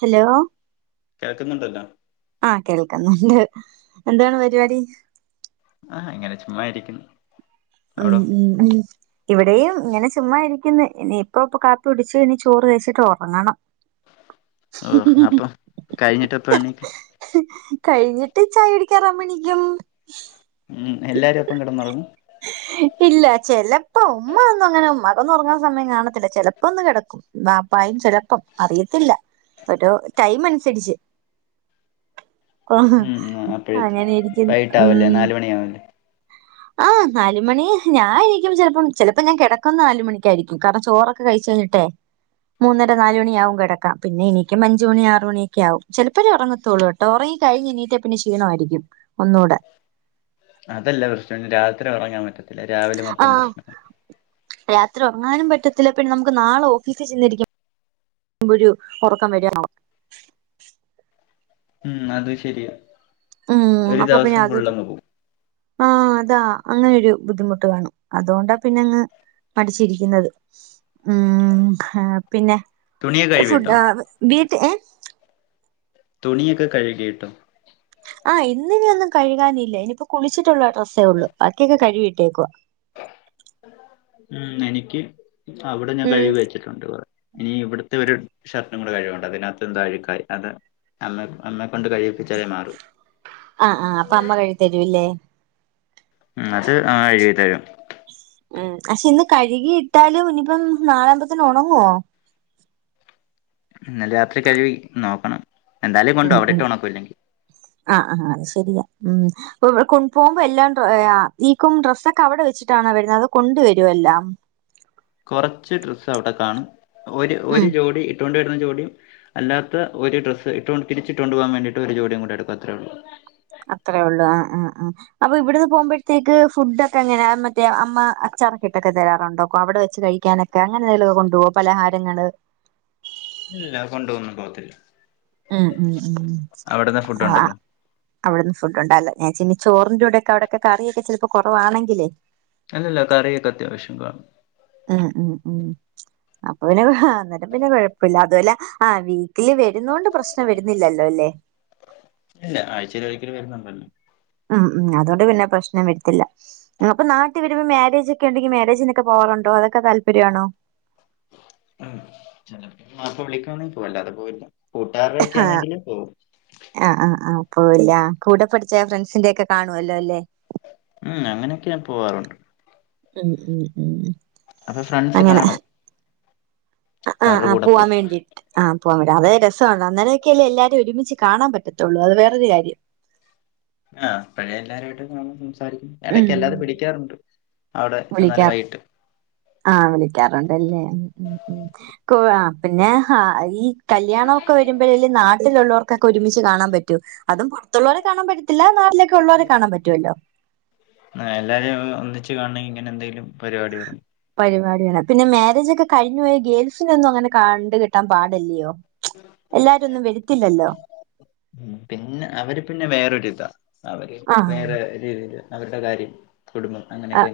Hello കേക്കുന്നുണ്ടല്ലോ? ആഹ് കേൾക്കുന്നുണ്ട് എന്താണ് പരിപാടി? ആഹ് ഇങ്ങനെ ചുമ്മായിരിക്കുന്നു ഉം ഉം ഉം ഇവിടെയും ഇങ്ങനെ ചുമ്മാ ഇരിക്കുന്നു ഇനി ഇപ്പ ഇപ്പ കാപ്പി പിടിച്ച് ഇനി ചോറ് കഴിച്ചിട്ട് ഒറങ്ങണം ആഹ് അപ്പം കഴിഞ്ഞിട്ട് എപ്പണിക്കും കഴിഞ്ഞിട്ട് ചായ കുടിക്കാൻ ആവുമ്പോ എണിക്കും ഉം എല്ലാരും ഒപ്പം കിടന്നുറങ്ങും ഇല്ല ചെലപ്പോ ഉമ്മ ഒന്നും അങ്ങനെ ഉമ്മ കൊന്നും ഒറങ്ങാൻ സമയം കാണത്തില്ല ചെലപ്പോ ഒന്ന് കിടക്കും ബാപ്പായും ചെലപ്പം അറിയത്തില്ല ഒരു ടൈം അനുസരിച്ച് ഉം അപ്പഴെത്തും അങ്ങനിരിക്കുന്ന് വൈകിട്ടാവല്ലേ ഉം [unintelligible] ആഹ് നാലുമണി ഞായിരിക്കും ചെലപ്പ ചെലപ്പോ ഞാൻ കിടക്കുന്ന നാലുമണിക്കായിരിക്കും കാരണം ചോറൊക്കെ കഴിച്ച് ട്ടെ മൂന്നര നാലുമണിയാവും കിടക്കാൻ പിന്നെ എനിക്കുമ്പോ അഞ്ചു മണി ആറ് മണിയൊക്കെ ആകും ചിലപ്പോ ഒറങ്ങത്തുള്ളൂ ഒറങ്ങി കഴിഞ്ഞ് എണീറ്റാ പിന്നെ ക്ഷീണമായിരിക്കും ഒന്നുടെ അതല്ല പ്രശ്നം ഇനി രാത്രി ഒറങ്ങാൻ പറ്റത്തില്ല രാവിലെ മൊത്തം ആഹ് പ്രശ്നാവും രാത്രി ഉറങ്ങാനും പറ്റത്തില്ല പിന്നെ നമുക്ക് നാളെ ഓഫീസിൽ ചെന്നിരിക്കും മുമ്പൊരു ഒറക്കം വരൂവാണൊ മ്മ്ഹ് അത് ശരിയാ ഉം ഒരു അപ്പൊ പിന്നെ ദിവസം അതൊരു ഫുള്ളങ്പോവും ആഹ് അതാ അങ്ങനെരു ബുദ്ധിമുട്ട് കാണും അതൊണ്ടാ പിന്നെ അങ്ങ് പഠിച്ചിരിക്കുന്നത് മ്മ്ഹ് പിന്നെ തുണിയൊക്കെ ഫുഡ് കഴുകിയിട്ടോ ആഹ് വീട്ടിൽ ഹേ തുണിയൊക്കെ കഴുകിയിട്ടൊ. ആഹ് ഇന്ന്ഇനി ഒന്നു കഴുകാനില്ലേ ഇനിയിപ്പൊ കുളിച്ചിട്ടുള്ള ഡ്രസ്സേ ഒള്ളൂ ബാക്കിയൊക്കെ കഴുകിട്ടേക്കുവ.. മ്മ്ഹ് എനിക്ക് അവടെ ഞാൻ ഉം കഴിവ് വെച്ച് വേറെഉണ്ട് കൊറേ ഇനിഇവിടത്തെ ഒരു ഷർട്ടു കൂടെ കഴികാണ്ട്. അതിനഅഹ്ത്ത് എ ന്താ അഴുക്കായി അത് അമ്മേഇപ്പം അമ്മെ കൊണ്ട് കയ് അഹ് ആഹ് അപ്പ അമ്മ കഴി തരുല്ലേ മ്ഹ് അത് ആ ഹ്കഴുകിതരും മ്മ്ഹ് പഷേ ഇന്ന് കഴുകിയിട്ടാലും ഇനിയിപ്പം നാളാവുമ്പത്തന് ഒണങ്ങോ ഇന്നലെ രാത്രി കഴുവി നോക്കണം എന്തായാലു ഉം കൊണ്ടവ ഉം അവിടെട്ട് ഒണകുല്ലെങ്കി ആഹ് അഹ് ശരിയാ മ്മ്ഹ് ഇപ്പൊ പോകുമ്പോ എല്ലാം ഈക്കും ഡ്രെസ്സൊക്കെ അവിടെ വെച്ചിട്ടാണോ വരുന്നേ അതൊ കൊണ്ട് വരു എല്ലാം കൊറച്ച് ഡ്രസ്സ് അവിടെ കാണും ഒരു ഒരു ഉം ജോഡി ഇട്ടൊണ്ട് വര്ന്ന ജോഡിം അല്ലാത്ത ഒരു ഡ്രസ്സ് ഇട്ട് തിരിച്ചിട്ടോണ്ട് പോവാൻ വേണ്ടിട്ട് ഒരു ജോഡികൂടിടുകു അത്രേള്ളൂ അത്രേ ഒള്ളൂ ആ ഹ്ആ ഹ്ആഹ് അപ്പൊ ഇവിടുന്ന് പോമ്പോഴത്തേക്ക് ഫുഡോക്കെങ്ങനെ മറ്റേ അമ്മ അച്ചാറോക്കെ ഇട്ടൊക്കെ തരാറുണ്ടോക്കോ അവിടെ വെച്ച് കഴിക്കാനൊ അങ്ങനെ എന്തെലുംകൊണ്ടോവോ പലഹാരങ്ങള് ഇല്ല ഇല്ല കൊണ്ട്ന്നു പോവത്തില്ല മ്മ്ഹ് മ്ഹ് ഫുഡ് ആഹ് അ ഉണ്ടല്ലോ അവിടുന്ന് ഫുഡ്ണ്ടല്ലോ ഞാൻച്ചി ചോറിൻന്റെടെയൊകെ അവിടക്ക കറിയക്കെ ചെലപ്പോ കൊറവാണെങ്കിലേ അല്ലല്ല കറിയൊക്കെ അത്യാവശ്യം കാണും മ്ഹ് മ്ഹ്ഹ് അപ്പൊ പിന്നെ കൊ ഹാ അന്നേരം പിന്നെ കൊഴപ്പില്ല അതുഅല്ലാ ആഹ് വീക്കിലി വരുന്നൊണ്ട് പ്രശ്നം വരുന്നില്ലല്ലോല്ലേ ഇല്ല ആഴ്ചഒരിക്കല് വരുന്നുണ്ടല്ലോ ആഹ് മ്മ്ഹ് അതൊണ്ട് പിന്നെ പ്രശ്നം വെര്ത്തില്ല അപ്പൊ നാട്ടി വരുമ്പോ മാരേജ് ക്കെണ്ടെങ്കി മാരേജിനൊക്കെ പോവാറുണ്ടോ അതൊക്ക താല്പര്യണോ മ്മ്ഹ് ചെലപ്പോ വാപ്പ വിളിക്കണെങ്കി പോവും അല്ലാതെ പോവില്ല കൂട്ടുരടെക്കെണെങ്കില് പോവും ആഹ്ആഹ്ആഹ് പോവുല്ലാ കൂടെ പഠിച്ച ഫ്രണ്ട്സിന്റെയൊക്കെ കാണുവല്ലോ അല്ലേ ഉം അങ്ങനെയൊക്കെ ഞാൻ പോവാറുണ്ട് മ്മ്ഹ് മ്മ്ഹ് മ്മ്ഹ് അപ്പൊ ഫ്രണ്ട്സ് കാണും ആഹ് അവരുടെ ആഹ് കൂടെ പുവാ പോകും വേണ്ടി ആഹ് പോവാൻ പറ്റും അത് രസണ് അങ്ങനെയൊക്കെല്ലേ എല്ലാരു ഒരുമച്ച് കാണ പറ്റത്തോള്ളൂ അത് വേറൊരു കാര്യം ആഹ് അപ്പഴേ എല്ലാവരുയിട്ടുകാണും സംസാരിക്കും ഉം എടകെല്ലാരും വിളിക്കാറുണ്ട് അവടെ വിളിക്കാറ് ചെന്നാല് വൈകിട്ട് ആഹ് വിളിക്കാറുണ്ടല്ലേ ഉം ഉം ഉം കൊ ആ ഹ് പിന്നെ ഹാരി കല്യാണൊക്കെ വരുമ്പോഴല്ലേ നാട്ടിലുള്ളോർക്കൊക്കെ ഒരുമിച്ച് കാണാൻ പറ്റു അതും പൊറത്തുള്ളോരെ കാണാൻ പറ്റത്തില്ല നാട്ടിലേക്കെള്ളരെ കാണാൻ പറ്റുവല്ലോ ആഹ്എല്ലാരുംഒ ഒന്നിച്ച് കാണെങ്കി ഇങ്ങനെന്തെലും പരിവാടി വരും പരിപാടിയാണ് പിന്നെ മാരേജ് ഒക്കെ കഴിഞ്ഞു പോയ ഗേൾസിനൊന്നും അങ്ങനെ കണ്ട് കിട്ടാൻ പാടല്ലിയോ എല്ലാരും ഒന്നും വെരുത്തില്ലല്ലോ ഉം പിന്നെ അവര് പിന്നെ വേറൊരിതാ അവര് ആഹ് വേറെ രീതീല് അവരുടെ കാര്യം കുടുംബം അങ്ങനെയൊക്കെ ആഹ്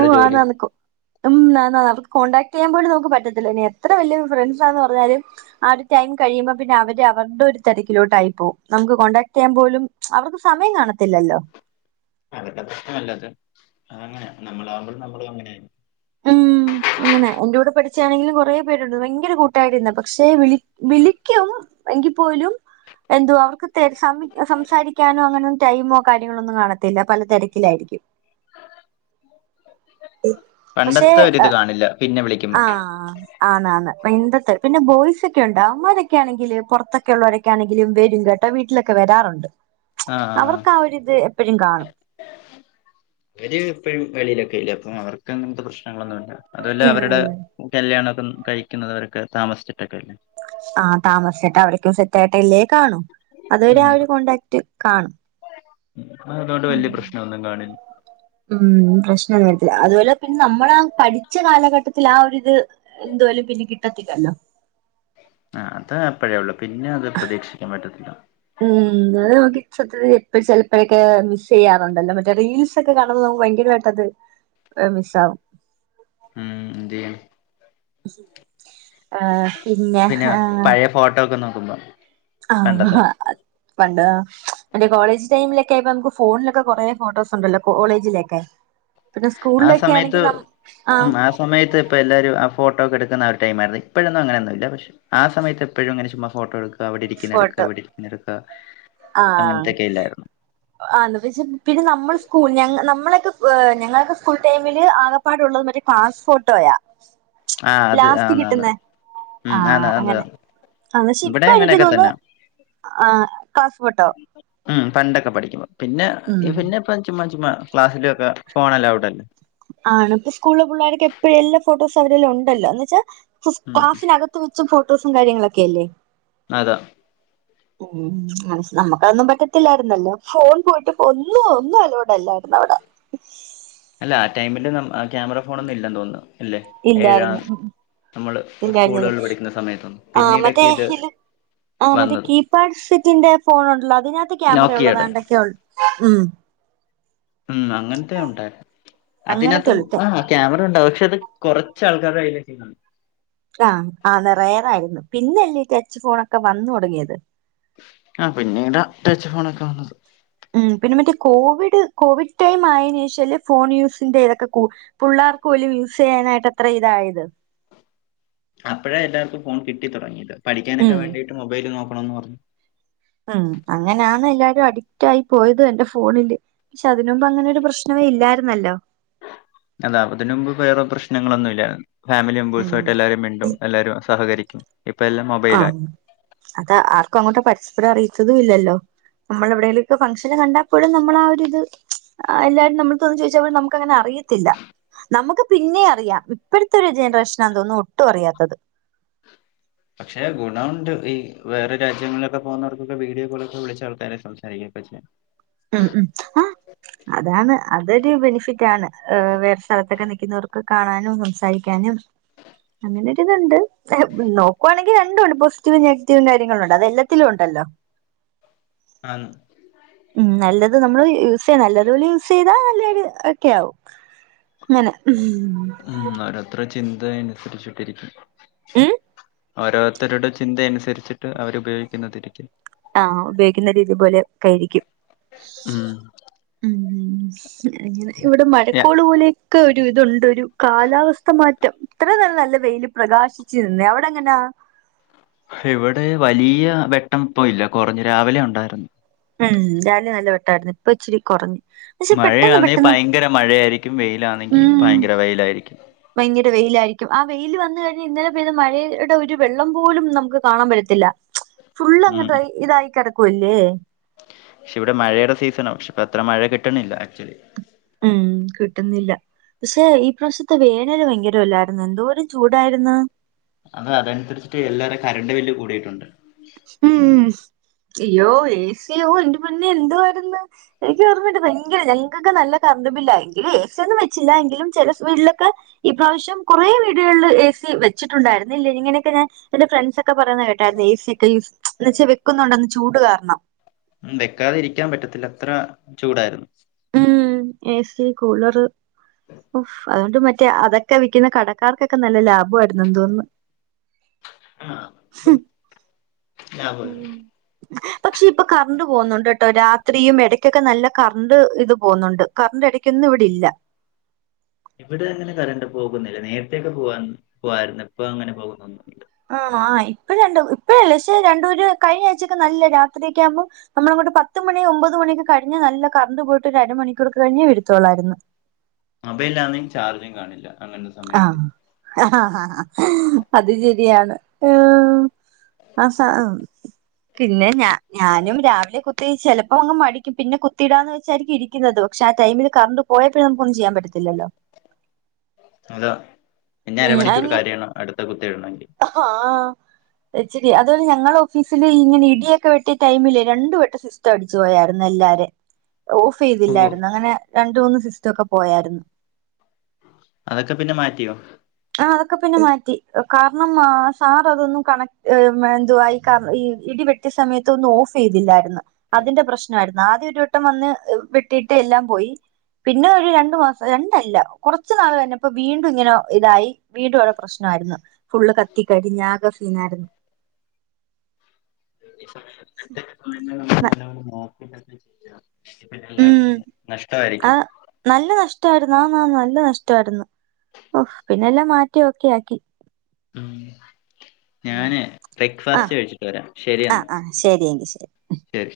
ഉം ജോലി. ആന്നാന്ന് കോ ഉം ആന്നാന്ന് അവർക്ക് കോണ്ടാക്ട് ചെയ്യാൻ പോലും നമുക്ക് പറ്റത്തില്ലാ ഇനി എത്ര വല്യ ഫ്രണ്ട്സാന്ന് പറഞ്ഞാലും ആ ഒരു ടൈം കഴിയുമ്പോ പിന്നെ അവര് അവര്ടെ ഒരു തെരക്കിലോട്ടായി പോവും നമുക്ക് കോണ്ടടാക്ട് ചെയ്യാൻ പോലും അവർക്ക് സമയം കാണത്തില്ലല്ലോ? അവരുടെ പ്രശ്നമല്ലത് അത് അങ്ങനാ നമ്മളാവുമ്പോഴും നമ്മളും അങ്ങനെയാരുന്നു. ഉം അങ്ങനെ എന്റെ കൂടെ പഠിച്ചാണെങ്കിലും കൊറെ പേരുണ്ട് ഭയങ്കര കൂട്ടായിരുന്നാ പക്ഷെ വിളി വിളിക്കും എങ്കി പോലും എന്തുവാ അവർക്ക് തെ സം സംസാരിക്കാനോ അങ്ങനൊന്നും ടൈമോ കാര്യങ്ങളോ ഒന്നും കാണത്തില്ലാ പല തെരക്കിലായിരിക്കും പക്ഷെ പണ്ടത്തെ ഒര് ഇത് കാണില്ല പിന്നെ വിളിക്കുമ്പം ആഹ് ആന്നാന്ന് [unintelligible] പിന്നെ ബോയ്സ് ഒക്കെ ഇണ്ട് അവന്മാരൊക്കെ ആണെങ്കില് പൊറത്തൊക്കെ ഒള്ളവരൊക് ക്കെയാണെങ്കിലും വെരും കേട്ടാ വീട്ടിലൊക്കെ വെരാറൊണ്ട് ആഹ് അവർക്ക് ആ ഒരിത് എപ്പഴും കാണും. അവര് എപ്പഴും വെളിയിലൊക്കെ അല്ലേ അപ്പൊ അവർക്ക് അങ്ങനത്തെ പ്രശ്നങ്ങളൊന്നുവില്ലാ. അതു അല്ലാ അവരുടെ ഉം കല്യാണൊക്കെ കഴിക്കുന്നത് അവരൊക്കെ താമസിച്ചിട്ടൊക്കെയല്ലേ. ആഹ് താമസിച്ചട്ട് അവരൊക്കെ സെറ്റായിട്ടല്ലേ കാണൂ അതുവരെ ആ ഒര് കോണ്ടാക്ട് കാണും. നമ്മള് അതുകൊണ്ട് വല്യ ഉം പ്രശ്നവൊന്നും കാണി ഉം പ്രശ്നൊന്നും വരത്തില്ലാ അതുപോലെ പിന്നെ നമ്മളാ പഠിച്ച കാലഘട്ടത്തിൽ ആ ഒരിത് എന്തുവേലും പിന്നെ കിട്ടത്തില്ലല്ലോ. ആഹ് അത് അപ്പഴേ ഉള്ളൂ പിന്നെ അത് പ്രതീക്ഷിക്കാൻ പറ്റത്തില്ലാ. ഉം അത് നമുക്ക് സത്യത്തി ചെലപ്പഴൊക്കെ മിസ്സ് ചെയ്യാറൊണ്ടല്ലോ മറ്റേ റീൽസ് ഒക്കെ കാണു അപ്പം നമ്മക്ക് ഭയങ്കരമായിട്ടത് ഏഹ് മിസ്സാവും. ഉം [unintelligible] [inaudible] ആഹ് പിന്നെ ആഹ് പഴയ ഫോട്ടോ ഒക്കെ നോക്കുമ്പോ. ആഹ് പണ്ടത്തെ അ പണ്ട് മറ്റേ കോളേജ് ടൈമിലൊക്ക ആയപ്പ നമ്മക്ക് ഫോണിലൊക്കെ കൊറെ ഫോട്ടോസ് ഉണ്ടല്ലോ കോളേജിലെയൊക്കെ പിന്നെ ആ സ്കൂളിലൊക്കെ സമയത്ത് ആണെങ്കി നമ്മക് ആഹ് ഉം ആ സമയത്ത് ഇപ്പ എല്ലാരും ആഹ് ഫോട്ടോ ഒക്കെ എടുക്കുന്ന ആ ഒരു ടൈമായിരുന്ന് ഇപ്പഴൊന്നും അങ്ങനെ ഒന്നും ഇല്ലാ പക്ഷെ ആ സമയത് എപ്പഴും അങ്ങനെ ചുമ്മാ ഫോട്ടോ എടു അവിടെ ഇരിക്കുന്ന എടുക്കാ ഫോട്ടോ ഇവിടെ ഇരിക്കുന്നെ എടുക്കാ അങ്ങനത്തെക്കെ ഇല്ലായിരുന്നു. ആഹ് [unintelligible] പിന്നെ നമ്മളെ സ്കൂളില് ഞങ്ങ് നമ്മളെയെക്കെ ഏഹ് ഞങ്ങളെയൊക്കെ സ്കൂൾ ടൈമില് ആകെ പ്പാടെ ഒള്ളെ മറ്റേ ക്ലാസ്സ് ഫോട്ടോയാ ആ അത് ലാസ്റ്റ് ആന്ന് ആന്ന് കിട്ടുന്നെ ഉം ആഹ് ആന്ന് ആഹ് അത് അങ്ങനെ അന്നാ ശരി ഇവിടെ ഇപ്പ എനിക്ക് അങ്ങനെയൊക്കെ തോനുന്നു തന്നെ ആഹ് ക്ലാസ്സ് ഫോട്ടോ ഉം പണ്ടൊക്കെ പഠിക്കുമ്പോ പിന്നെ ഉം പിന്നെ ഇപ്പ ചുമ്മാ ചുമ്മാ ക്ലാസ്സിലൊക്കെ ഫോൺ അലൗഡ് അല്ലേ ആണ് ഇപ്പോ സ്കൂളില് പിള്ളേരൊക്കെ എപ്പഴും എല്ലാ ഫോട്ടോസും അവരേല് ഒണ്ടല്ലോ എന്ന് വെച്ചാ ഉം ക്ലാസ്സിനകത്ത് ത്ത് വെച്ചും ഫോട്ടോസും കാര്യങ്ങളൊക്കെ അല്ലേ. അതാ ഉം മനസ് നമ്മക്കതൊന്നും പറ്റത്തില്ലായിരുന്നല്ലോ ഫോൺ പോയിട്ട് ഒന്നും ഒന്നും അലൗഡല്ലായിരുന്നു അവടെ [inaudible] അല്ലാ ആ ടൈമില് നമ് ആഹ് ക്യാമറ ഫോണൊന്നും ഇല്ലെന്ന് തോനുന്നു അല്ലേ ഏഴാം ഇല്ലായിരുന്നു നമ്മള് ഇല്ലായിരുന്നില്ല സ്കൂളുകളിൽ പഠിക്കുന്ന സമയത്തൊന്നും ആഹ് പിന്നീടൊക്കെ മറ്റേ ഇത് ആ മറ്റേ വന്നത് കീപാഡ് സെറ്റിന്റെ ഫോൺ ഉണ്ടല്ലോ അതിനകത്ത് ക്യാമറ ഉള്ളത് നോക്കിയേടെ വേണ്ടൊക്കെയ ഉള്ളൂ ഉം ഉം അങ്ങനത്തെ ഉണ്ടായി അങ്ങനത്തെ അതിനകത്തും ഉള്ളു ആഹ് ക്യാമറ ഉണ്ടാവും പക്ഷെ അത് കുറച്ച് ആൾക്കാരെ കൈകിടിനോളു ആഹ് ആ നിറയേറായിരുന്നു പിന്നല്ലീ ടച്ച് ഫോൺക്കെ വന്ന് കൊടുങ്ങിയത് ആ പിന്നീട് ടച്ച് ഫോണൊക്കെ വന്നത് ഉം പിന്നെ മറ്റേ കോവിഡ് കോവിഡ് ടൈം ആയന് ശേഷാല് ഫോൺ യൂസിന്റെ ഇതൊക്കെ കു പിള്ളേർക്ക് പോലും യൂസ് ചെയ്യാനായിട്ട് അത്ര ഇതായത് അപ്പോഴേ എല്ലാർക്കും ഫോൺ കിട്ടി തുടങ്ങിയത് പഠിക്കാനൊക്കെ ഉം വേണ്ടിയിട്ട് മൊബൈൽ നോക്കണന്ന് പറഞ്ഞു ഉം അങ്ങനെയാണ് എല്ലാരും അഡിക്റ്റ് ആയി പോയത് എന്റെ ഫോണില് പക്ഷെ അതിനുമ്പ് അങ്ങനെരു പ്രശ്നമേ ഇല്ലായിരുന്നല്ലോ. അതാ അതിന് മുമ്പ് വറെപ്രശ്നങ്ങളൊന്നും ഇല്ല ഫാമിലി മെമ്പേഴ്സ് ഉം ആയിട്ട് എല്ലാരും മിണ്ടും എല്ലാരും സഹകരിക്കും ഇപ്പൊ എല്ലാംമ അഹ് അത ആർക്കും അങ്ങോട്ട് പരസപ്പരം അറിയത്തതും ഇല്ലല്ലോ ന്നമ്മളെവിടേലൊക്കെ ഫംഗ്ഷന് കണ്ടപ്പോഴും ന്നമ്മള ആ ഒരിത് ആ എല്ലാരും ന്നമ്മൾത്ത് വന്ന് ചോദിച്ചാൽപോലും ന്നമ്മക്ക്ങ്ങനെ അറിയത്തില്ല ന്നമ്മക്ക് പിന്നെഅറിയാം ഇപ്പോഴത്തെ ഒരു ജനറേഷനാ തോന്നുന്നു ഒട്ടും അറിയാത്തത് പക്ഷെ ഗുണോണ്ട് ഈ വേറെ രാജ്യങ്ങളിലൊക്കെ പോകുന്നവർക്കൊക്കെ വീഡിയോ കോളൊക്കെ വിളിച്ചആൾക്കാരെ സംസാരിക്കുകയൊക്കെ ചെയ്യാം ഉം ഉം ആഹ് അതാണ് അതൊരു ബെനിഫിറ്റ് ആണ് വേറെ സ്ഥലത്തൊക്കെ നിൽക്കുന്നവർക്ക് കാണാനും സംസാരി ക്കാനും അങ്ങനൊരിഇതുണ്ട് നോക്കുവാണെങ്കി രണ്ടും ഉണ്ട് പോസിറ്റീവും നെഗറ്റീവും കാര്യങ്ങളും ഉണ്ട് അതെല്ലാത്തിലും ഉണ്ടല്ലോ ആണ് ഉം ന്നല്ലെത് ന്നമ്മള് യൂസെയ്യ ന്നല്ലതുപോലെ യൂസ് ചെയ്താ ന്നല്ലെ ഒക്കെആവും ഉം ഓരോത്രേ ചിന്ത അനുസരിച്ചിട്ടിരിക്കും ഉം ഓരോരുത്തരുടെ ചിന്തയനുസരിച്ചിട്ട് അവരുപയോഗിക്കുന്നതിരിക്കും ആഹ് ഉപയോഗിക്കുന്ന രീതി പോലെ ഒക്കയിരിക്കും ഉം ഉം അങ്ങനെ ഇവടെ യ- മഴക്കോള് പോലെയൊക്കെ ഒരു ഇതുണ്ട് ഒരു കാലാവസ്ഥ മാറ്റം ഇത്ര ന്നേരം ന്നല്ലെ വെയിലി പ്രകാശിച്ചുരുന്ന് അവടെ എങ്ങനാ ഹിവിടെ വലിയ വെട്ടം ഇപ്പൊ ഇല്ല കൊർഞ്ഞു രാവിലെ ഉണ്ടായിരുന്നു ഉം രാലും ന്നല്ലെ വെട്ടായിരുന്നു ഇപ്പ ഇച്ചിരി കൊർഞ് മഴയാണെ ഭയങ്കര മഴയായിരിക്കും വെയിലാണെങ്കി ഉം ഭയങ്കര വെയിലായിരിക്കും ഭയങ്കര വെയിലായിയിരിക്കും ആ വെയില് വന്നു കഴിഞ്ഞാൽ ഇന്നലെ പെയ്ത് മഴയുടെ ഒരു വെള്ളം പോലും ന്നമുക്ക് കാണാൻ പറ്റത്തില്ല ഫുള്ള് അങ്ങട്ട് ഇതായി കിടക്കുവല്ലേ ശെ ഇവടെ മഴയുടെ സീസണാ പക്ഷെ അത്ര മഴ കിട്ട്ണില്ല ആക്ച്വലി ഉം കിട്ടുന്നില്ല പക്ഷേ ഈ പ്രാവശ്യത്ത് വേനല് ഭയങ്കരല്ലായിരുന്നു എന്തോരും ചൂടായിര്ന്ന് അത് അതനുസരിച്ചിട്ട് എല്ലാരിം കരണ്ട് ബില്ല് കൂടിയിട്ടുണ്ട് ഉം അയ്യോ ഏ സി യോ എന്റെ പൊന്നെ എന്തുവായിരുന്ന് എനിക്ക് തോന്നുന്നുണ്ട് ഭയങ്കര ഞങ്ങക്കൊക്കെ ന്നല്ലെ കറണ്ട്ബില്ലായി എങ്കില് എ സി ഒന്നും വെച്ചില്ല എങ്കിലും ചെലെ വീട്ടിലൊക്കെ ഈ പ്രാവശ്യം കൊറെവീടുകള് എ സി വെച്ചിട്ടുണ്ടായിരുന്നുല്ലെ ഇങ്ങനെയൊക്കെ ഞാൻ എന്റെ ഫ്രണ്ട്സൊക്കെ പറയുന്നത് കേട്ടായിരുന്നു എ സി ഒക്ക യൂസ് എന്ന വെച്ചാ വെക്കുന്നൊണ്ട്ന്ന് ചൂട് കാരണം ഉം വെക്കാതെ ഇരിക്കാൻ പറ്റത്തില്ല അത്ര ചൂടായിരുന്നു ഉം ഏ സി കൂളറ് അതുകൊണ്ട് മറ്റേ അതൊക് ക്കെ വിക്കുന്ന കടക്കാർക്കൊക്കെ നല്ല ലാഭവയിരുന്നു എന്ന് തോന്നുന്നു ആഹ് പ് ആ ബോലോ ഉം. പക്ഷെ ഇപ്പൊ കർണ്ട് പോകുന്നുണ്ട് കേട്ടോ രാത്രിയും എടക്കൊക്കെ നല്ല കർണ്ട് ഇത് പോകുന്നുണ്ട് കറണ്ട് ഇടക്കൊന്നും ഇവിടെ ഇല്ല ഇവടെ അങ്ങനെ കര്ണ്ട് പോകുന്നില്ല നേരത്തൊക്കെ പോവാ പോവായിരുന്നു ഇപ്പ അങ്ങനെ പോകുന്നൊന്നുല്ല ഓഹ് ആഹ് ഇപ്പണ്ട് ഇപ്പഴല്ല പക്ഷെ രണ്ടൂര് കഴിഞ്ഞ ആഴ്ചൊക്കെ നല്ലെ രാത്രിയൊക്കെ ആകുമ്പോ ന്നമ്മളങ്ങോട്ട് പത്ത് മണി ഒമ്പത് മണി ഒക്കെ കഴിഞ്ഞ് നല്ല കരണ്ട് പോയിട്ട് ഒരര മണൂക്കൂർ കഴിഞ്ഞേ വെരെത്തോളായിരുന്നു മൊബൈലാണെ ചാർജും കാണില്ല അങ്ങനെ ആഹ് അത് ശെരിയാണ് അസ പിന്നെ ഞ ഞാനും രാവിലെ കു ത്തി ചിലപ്പോ അങ് മടിക്കും പിന്നെ കുത്തിയിടാന്ന് വെച്ചായിരിക്കും ഇരിക്കുന്നത് പക്ഷെ ആടൈമില് കർണ്ട് പോയപ്പോൾ ന്നമുക്ക് ഒന്നും ചെയ്യാൻ പറ്റത്തില്ലല്ലോ അതാ പിന്നെ ഉം അരമണിക്കൂർ അയിന് കരയണം അടുത്ത കുത്ത് ഇടണെങ്കി ആഹ് ഇച്ചിരി അതുപോലെ ഞങ്ങളെ ഓഫീസില് ഇങ്ങനെ ഇടിയൊക്കെ വെട്ടിയ ട്ടയ്മില് രണ്ടു വെട്ടസു സിസ്റ്റം അടിച്ചു പോയായിരുന്നു എല്ലാരെം ഓഫ് ഓ ചെയ്തില്ലായിരുന്നു അങ്ങനെ രണ്ട് മൂന്ന് സിസ്റ്റം ഒക്കെ പോയായിരുന്നു അതൊക്കെ പിന്നെ മാറ്റിയോ ആഹ് അതൊക്കെ പിന്നെ മാറ്റി കാരണം സാർ അതൊന്നും കണക് എന്തുവാ ഈ കർ ഈ ഇടിവെ ട്ടിയ സമയത്തൊന്നും ഓഫ് ചെയ്തില്ലായിരുന്നു അതിന്റെ പ്രശ്നമായിരുന്നു ആദ്യ ഒരു ട്ടം വന്ന് വെട്ടിട്ട് എല്ലാം പോയി പിന്നെ ഒരു രണ്ടു മാസം രണ്ടല്ല കുറച്ച നാള് കഴിഞ്ഞപ്പോ വീണ്ടും ഇങ്ങനെ ഇതായി വീണ്ടും അവിടെ പ്രശ്നമായിരുന്നു ഫുള്ള് കത്തിക്കരിഞ്ഞ് ആകെ സീനായിരുന്നു [inaudible] ചെയ്യ ഇല്ലെങ്കിൽ പിന്നെ എല്ലാം ഉം അടിച്ച് പോകും ആ നഷ്ടമായിരിക്കും നല്ല നഷ്ടമായിരുന്നു ആന്നാന്നു നല്ല നഷ്ടമായിരുന്നു പിന്നെല്ലാം മാറ്റി ഒക്കെ ആക്കി ഉം ഞാനേ ആ ബ്രേക്ക്ഫാസ്റ്റ് കഴിച്ചിട്ട് വരാം ആ ശരിയന്ന ആ ശരി എങ്കി ശരി ശരി